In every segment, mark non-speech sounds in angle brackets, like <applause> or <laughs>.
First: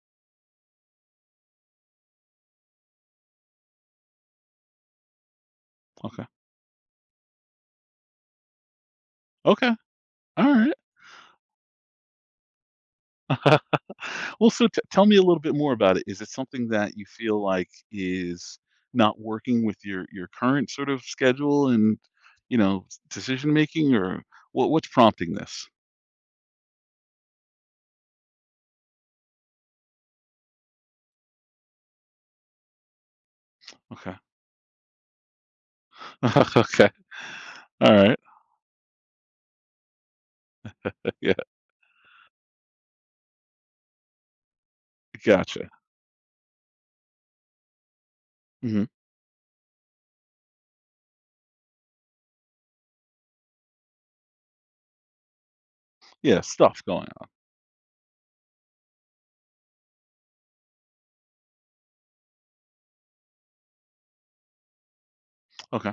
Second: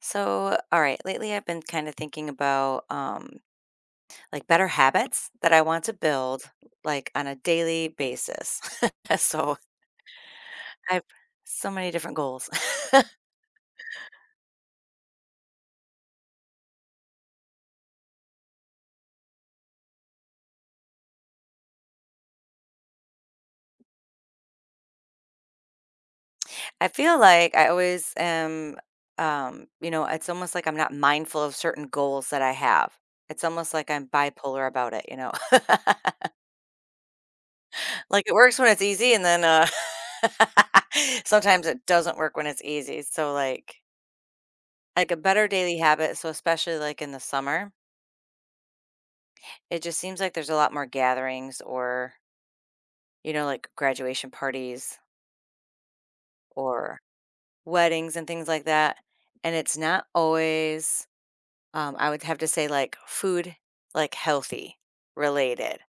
So, all right, lately I've been kind of thinking about like better habits that I want to Okay. build like on a daily basis. <laughs> So, Okay. All right. I've so many different goals. <laughs> well, so t- tell me a little bit more about it. Is it something that you feel like is not working with your current sort of schedule and decision making, or what's prompting this? <laughs> I feel like I always am you know, it's almost like I'm not mindful of certain goals that I have. It's almost like I'm Okay. bipolar about it, you know. <laughs> <laughs> okay. All right. Like it works when it's easy and then <laughs> <laughs> Yeah. sometimes it doesn't work when it's easy. So like a better Gotcha. daily habit, so especially like in the summer. hmm It just seems like there's a lot more gatherings or, you know, like graduation parties Yeah. Stuff or going on. weddings and things like that. And it's not always, I would have to say, like food, like healthy related. Okay.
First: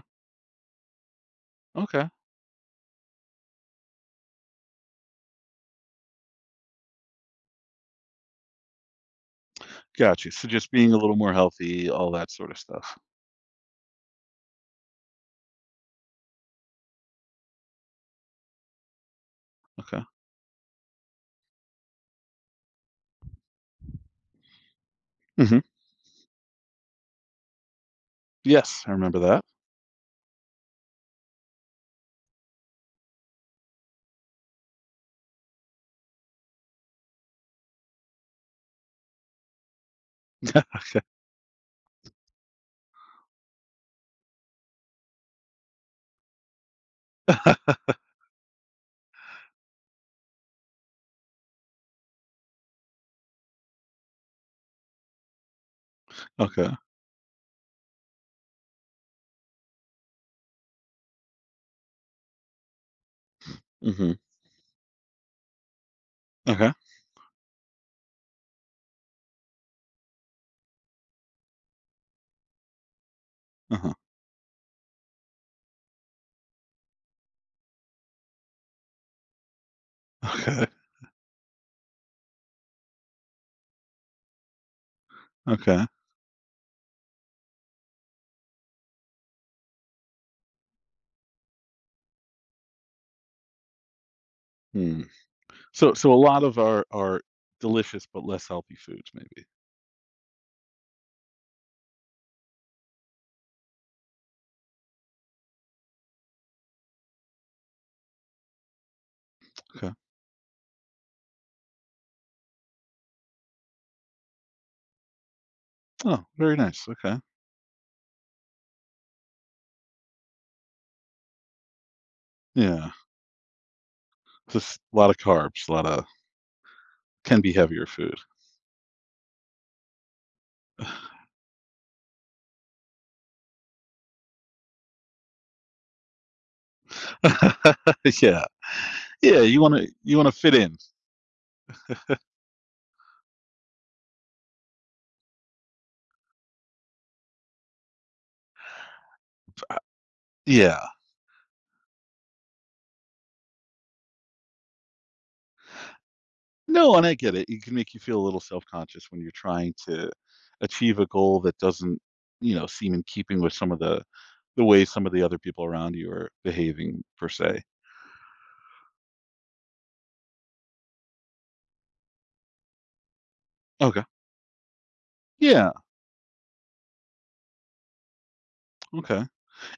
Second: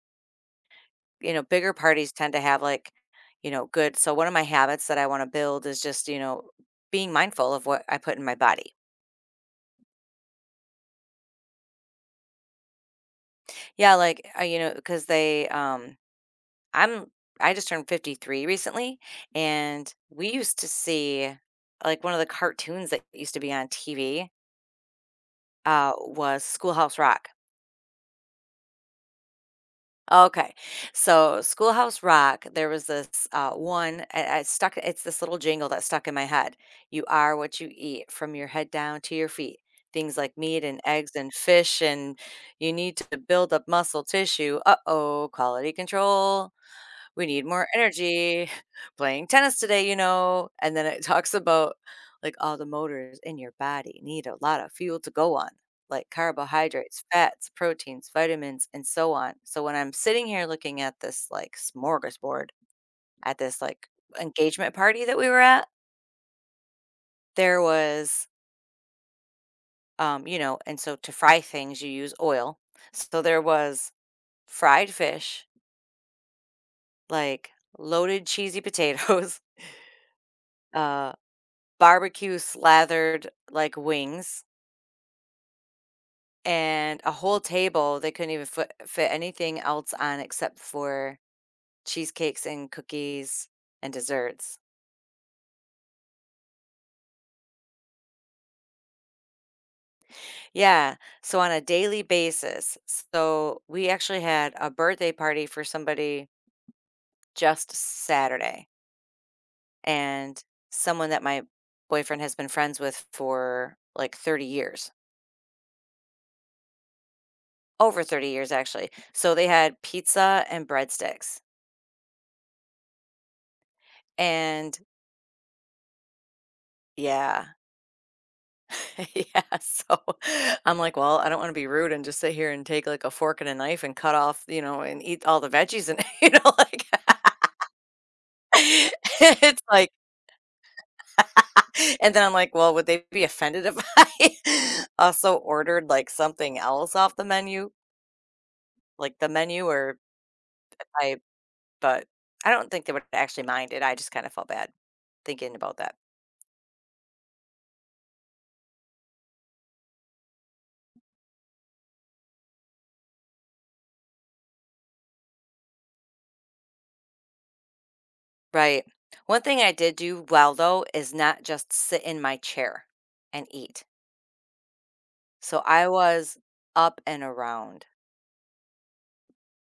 You know, bigger Okay. parties tend to have like, you know, good. So one of my habits that I want to build is just, you know, being mindful of what I put in my body. Gotcha. So just being a little more healthy, all that sort of stuff. Yeah, like, you know, because they, I'm I just turned 53 recently, and Okay. we used to see, like, one of the cartoons that used to be on TV, hmm was Schoolhouse Rock. Yes, I remember that. Okay, so Schoolhouse Rock, there was this, one I stuck it's this little jingle that stuck in my head. "You are what you eat, from your head down to your feet. Things like meat and eggs and fish, and you need to build up muscle tissue. Uh-oh, quality control." We need more <laughs> energy, <laughs> playing tennis today, you know? And then it talks about like all the motors in your body need a lot of fuel to go on, like okay. carbohydrates, fats, proteins, vitamins, and so on. So when I'm sitting here looking at this like smorgasbord at this like hmm engagement party that we were at, Okay. there was, you know, and so to fry things, you use oil. So there was uh fried fish, like loaded cheesy potatoes, Okay. <laughs> uh, barbecue slathered, like, wings Okay. and a whole table, they couldn't even fit anything else on except for cheesecakes and cookies and desserts. Mm. So a lot of our are delicious but less healthy foods maybe. Yeah, so on a daily basis so we actually had a birthday party for somebody just Saturday, Okay. and someone that my boyfriend has been friends with for, like, 30 years. Oh, very nice, okay. Over 30 years, actually. So they had pizza and breadsticks, Yeah. and Just a lot of carbs, a lot of can be yeah. heavier food. <laughs> Yeah, so <laughs> I'm like, "Well, I don't wanna be rude and just sit here and take, like, a fork and a knife and cut off, you know, and eat all the veggies," and, <laughs> you know, like, <laughs> Yeah. <laughs> Yeah, you it's wanna like you wanna fit in. and then I'm like, "Well, would they be offended if <laughs> I also ordered, like, something else off the menu?" Like, the menu Uh, or yeah. I but I don't think they would actually mind it, I just kinda felt bad thinking about that. No, and I get it. It can make you feel a little self-conscious when you're trying to achieve a goal that doesn't, seem in keeping with some of the way some of the other people around you are behaving per se. Right. One thing I did do well, though, is not just sit in my chair and eat. Okay. So Yeah, I was up and around, okay.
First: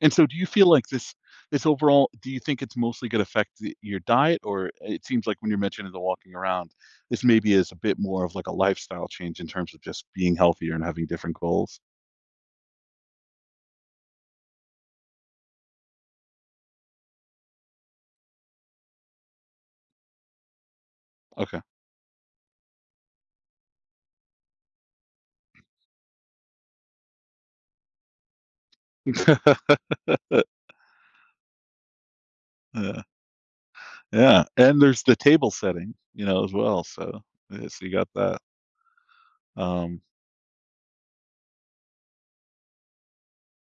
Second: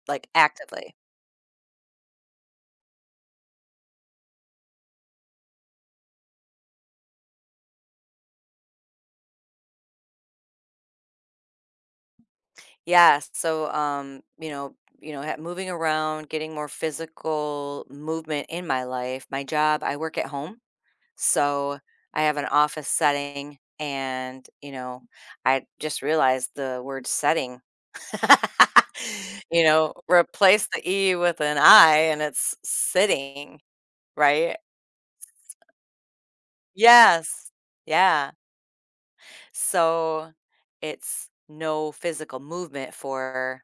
And so like, do you feel like actively. this overall do you think it's mostly gonna affect the your diet? Or it seems like when you're mentioning the walking around, this maybe is a bit more of like a lifestyle change in terms of just being healthier and having different goals? Yes, so, you know, ha moving around, getting more physical movement in my life. My job I work at home, Okay. so I have an office setting, and, you know, I just realized the word "setting." <laughs> You <laughs> know, replace the E with an I, and it's Yeah. sitting, Yeah, right? and there's the table setting, as well, so Yes. yeah, so you got Yeah. that. Um, So it's no physical movement for,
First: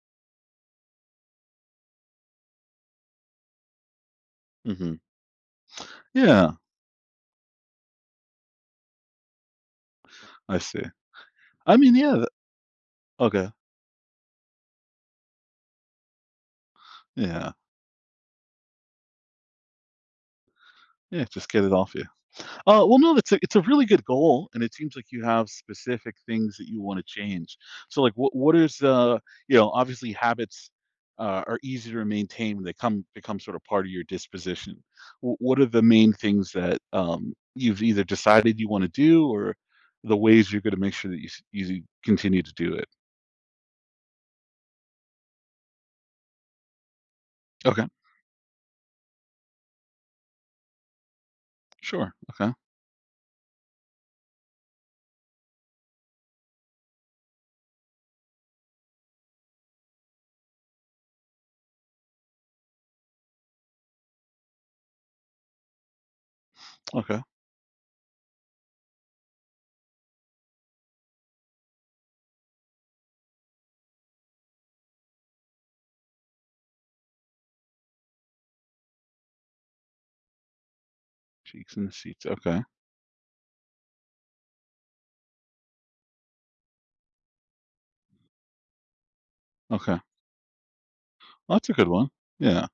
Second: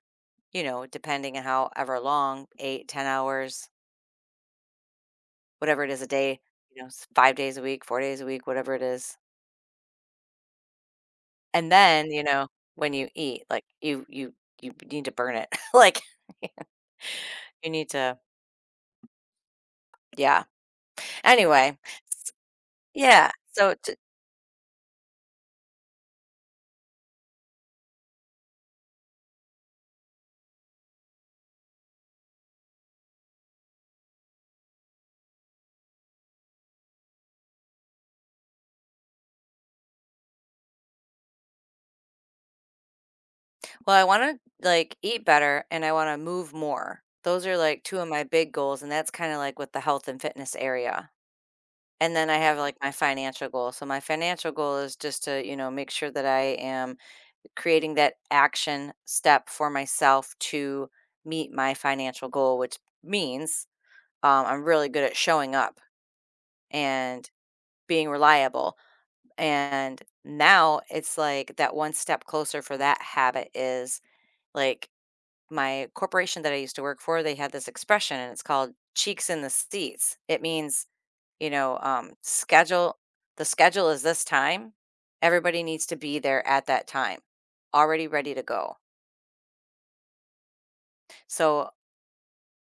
you know, depending on however long, 8, 10 hours, mhm. whatever it is a day, Yeah, you know, 5 days a week, 4 days a week, whatever it is. I see. And I mean, then, yeah, you th- know, when you eat, okay, like you need to burn it. <laughs> like yeah. <laughs> you need to, yeah. Yeah, just get it Anyway, off you. Well, no, yeah. It's a So, really good goal, and it seems like you have specific things that you want to change. So, like, what is obviously habits are easier to maintain when they come become sort of part of your disposition. What are the main things that you've either decided you want to do, or the ways you're going to make sure that you continue to do it? well, I want to like eat better and I want to move more. Those are like Okay, two of my big goals. And that's kind of like with the health and fitness area. And sure. then I Okay, have, like, my financial goal. So my financial goal is just to, you know, make sure that I am creating that action step for myself to meet my financial goal, which means, I'm really good at showing up okay. and being reliable. And now it's like that one step closer for that habit is, like, my corporation that I used to work for, they had this expression, and it's called "cheeks in the seats." It means you Cheeks know, in the seats. Okay, schedule the schedule is this time. Everybody needs to be there at that time, already ready to go. okay. Well, that's So a good one. Yeah,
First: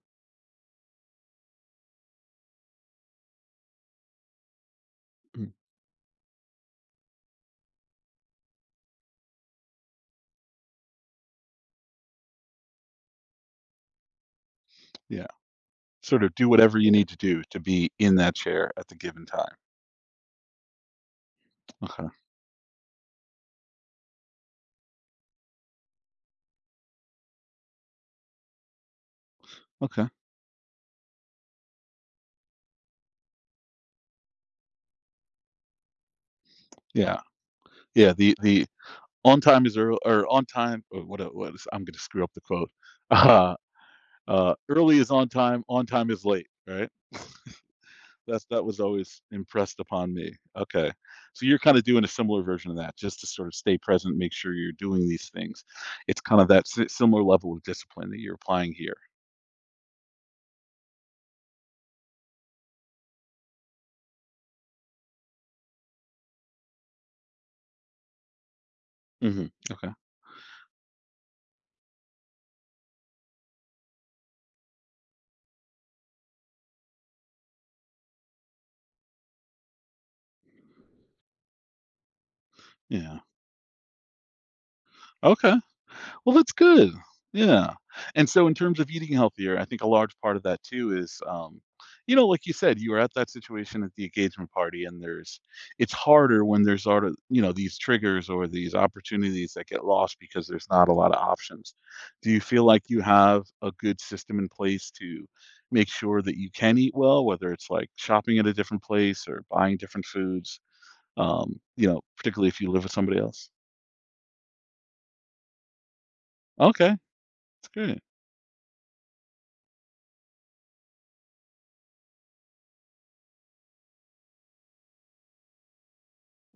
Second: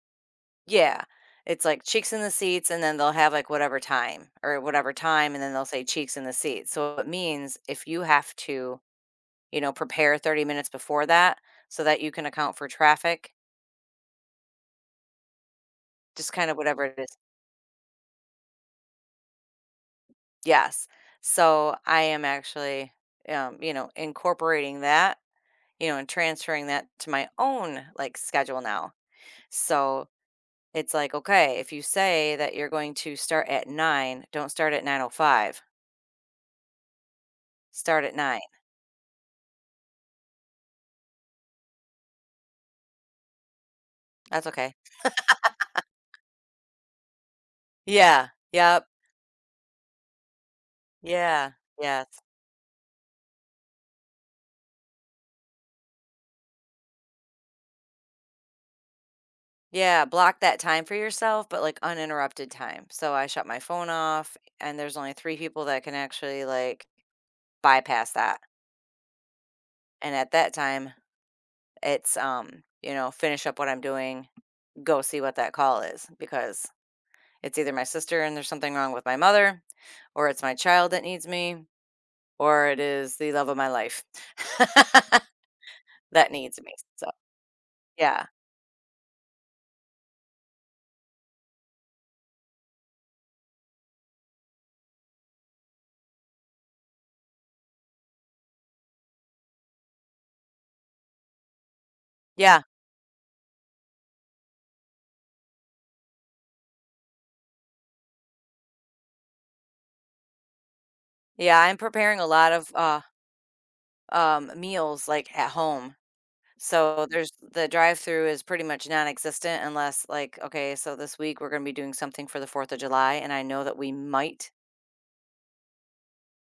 yeah, it's like cheeks in the seats, and then they'll have like whatever time or whatever time, and Mm, then they'll say cheeks in the seats. So it means if you have to, you know, prepare 30 minutes before that so that you can account for traffic, yeah. Sort just of do kind of whatever whatever you it need is. to do to be in that chair at the given time. Yes. So I Okay. am actually, you know, incorporating that you know, and transferring that to my own like schedule now. So Okay. it's like, okay, if you say that you're going to start at 9, don't start at 9:05. Yeah. Start Yeah. at The nine. the on time is early or on time. Or what? What is? I'm going to screw up the quote. <laughs> Uh, That's okay. early is on time. On time is late. Right. Yeah. That was Yep. always impressed upon me. Okay. So Yeah. you're kind of doing a Yes. similar version of that, just to sort of stay present, make sure you're doing these things. It's kind of that similar level of discipline that you're applying here. Yeah. Block that time for yourself, but like uninterrupted time. So I shut my phone off and there's only three people that can actually like bypass that. hmm Okay. And at that time, it's you know, finish up what I'm doing, go see what that call is because it's either my sister and there's something wrong with my mother, or it's my child that needs me, or it is Yeah. the love of my life <laughs> Okay. that Well, that's needs me. good. So, Yeah. yeah. And so in terms of eating healthier, I think a large part of that too is, like you said, you were at that situation at the engagement party and there's, it's harder when there's sort of, these triggers or these opportunities that get lost because there's not a lot of options. Do you Yeah. feel like you have a good system in place to make sure that you can eat well, whether it's like shopping at a different place or buying different foods, Yeah, I'm preparing a particularly lot if you of, live with somebody else? Meals, like, at home. Okay. So there's the That's great. drive-through is pretty much non-existent unless, like, okay, so this week we're gonna be doing something for the 4th of July, and I know that we might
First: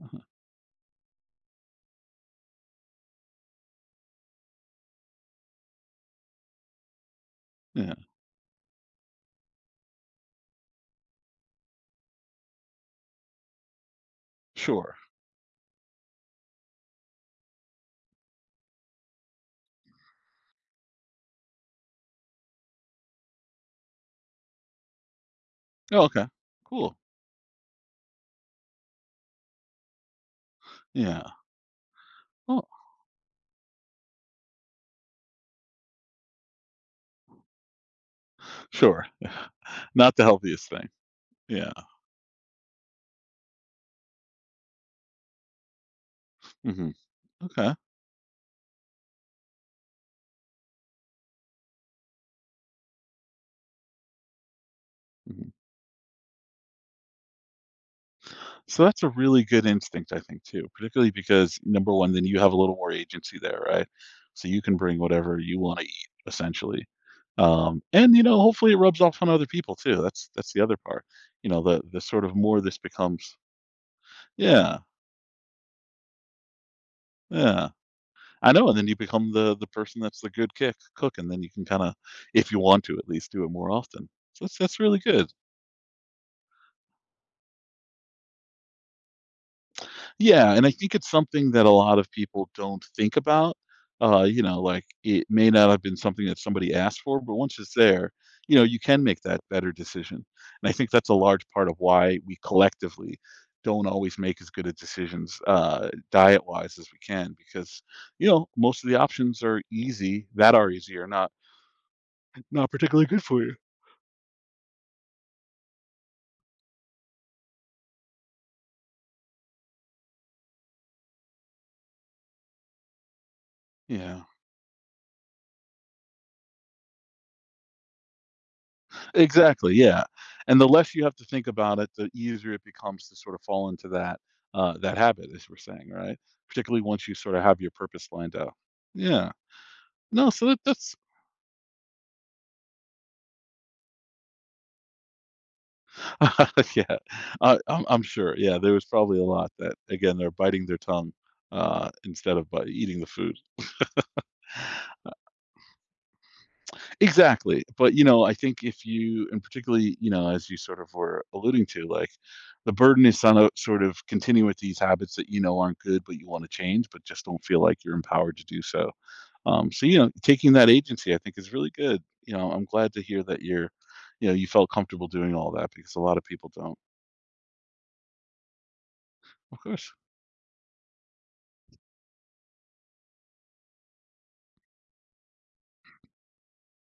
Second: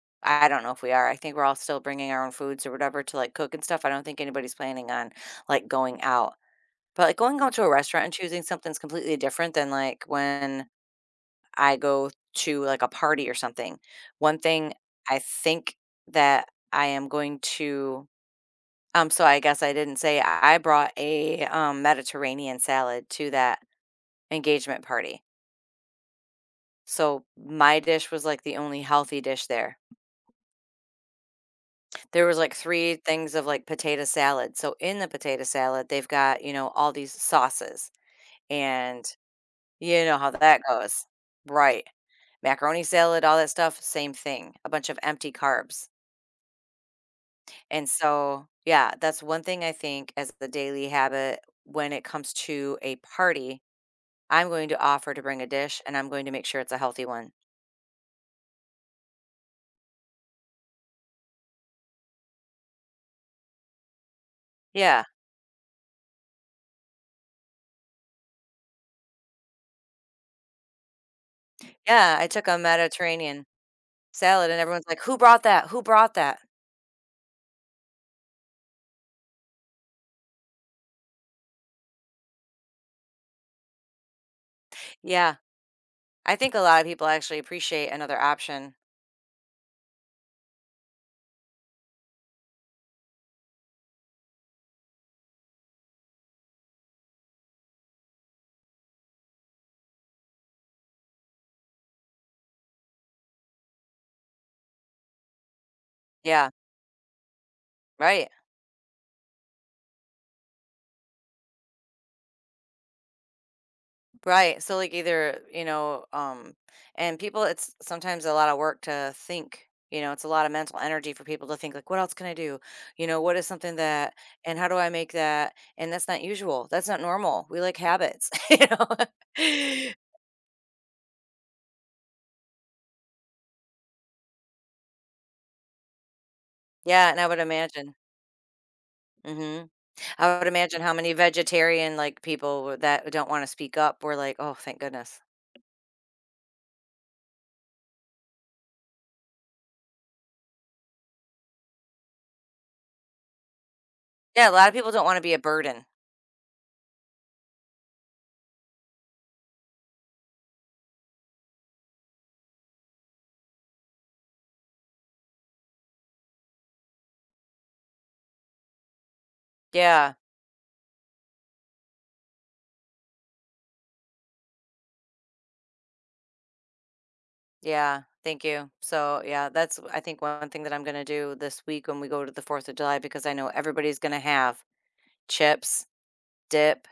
Uh-huh. I don't know if we are. I think we're all still bringing our own foods or whatever to, like, cook and stuff. I don't think anybody's planning on, like, going out. But, like, going out to a Yeah. restaurant and choosing something's completely different than, like, when I go to, like, a party or something. One thing Sure. I think that I am going to so I guess I didn't say I brought a, Mediterranean salad to that engagement party. Oh, okay. Cool. So, my dish was, like, the only healthy dish there. Yeah. There was, like, Oh, three things of, like, potato salad. So, in the potato salad, they've got, you know, all these sauces, and sure. <laughs> you Not know the how that healthiest thing. goes. Yeah. Right. Macaroni salad, all that stuff, same thing, a bunch of empty carbs. hmm Okay. And so, yeah, that's one thing I think as the daily habit when it comes to a party, I'm going to offer to bring a Mhm. dish and I'm going to make sure it's a healthy one. So that's a really good instinct, I think, too, particularly because number one, then you have a little more agency there, right? So you can bring Yeah. whatever you want to eat, essentially. And hopefully it rubs off on other people too. That's the other part. The Yeah, sort I of took a more this becomes. Mediterranean salad and Yeah, everyone's like, "Who brought that? Who brought that?" yeah. I know. And then you become the person that's the good kick cook, and then you can kind of, if you want to, at least do it more often. So that's really good. Yeah. I think a lot of people actually appreciate another option. Yeah, and I think it's something that a lot of people don't think about. Like it may not have been something that somebody asked for, but once it's there, you can make that better decision. And I think that's a large part of why we collectively don't always make as good of decisions Yeah, diet-wise as we can, because right. Most of the options are easy that are easy or not particularly good for you. Right. So like either, you know, and people it's sometimes a lot of work to think, you know, it's a lot of mental energy for people to think like what else can I do? You know, what is something that Yeah. and how do I make that? And that's not usual. That's not normal. We like habits, <laughs> you Exactly, know. yeah, <laughs> and the less you have to think about it, the easier it becomes to sort of fall into that, that habit, as we're saying, right? Particularly once Yeah, you and I sort would of have your imagine. purpose lined out. Yeah. Mhm. No, I so would that imagine how that's many vegetarian like people would- that don't want to speak up were like, "Oh, thank goodness." <laughs> yeah, I'm sure, yeah, there was probably a lot that, again, they're biting their tongue, instead of by eating the food. Yeah, a lot of people don't want to be a burden. Exactly, but, I think if you and particularly, as you sort of were alluding to, like, the burden is on a sort of continue with these habits that you know aren't good, but you wanna change, but just don't feel like you're empowered to do so. So, Yeah. taking that agency, I think, is really good. You know, I'm glad to hear that you're you felt comfortable doing all that because a lot of people don't. Yeah, thank you. So, yeah, Of that's course. I think one thing that I'm going to do this week when we go to the 4th of July because I know everybody's going to have chips, dip.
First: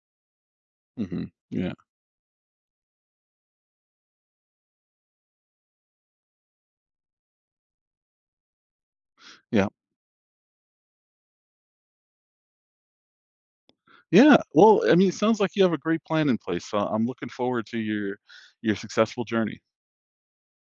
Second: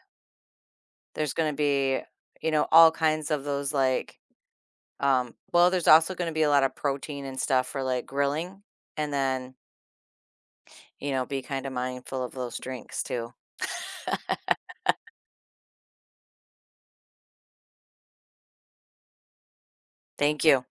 Mhm. There's going to Yeah. be, you know, all kinds of those like well, there's also going to be a lot of protein and stuff for like grilling and then, Yeah. you know, be kind of mindful of those drinks too. Yeah. Well, I mean, it sounds like you have a great plan in place, so I'm looking forward to your successful journey. Thank you.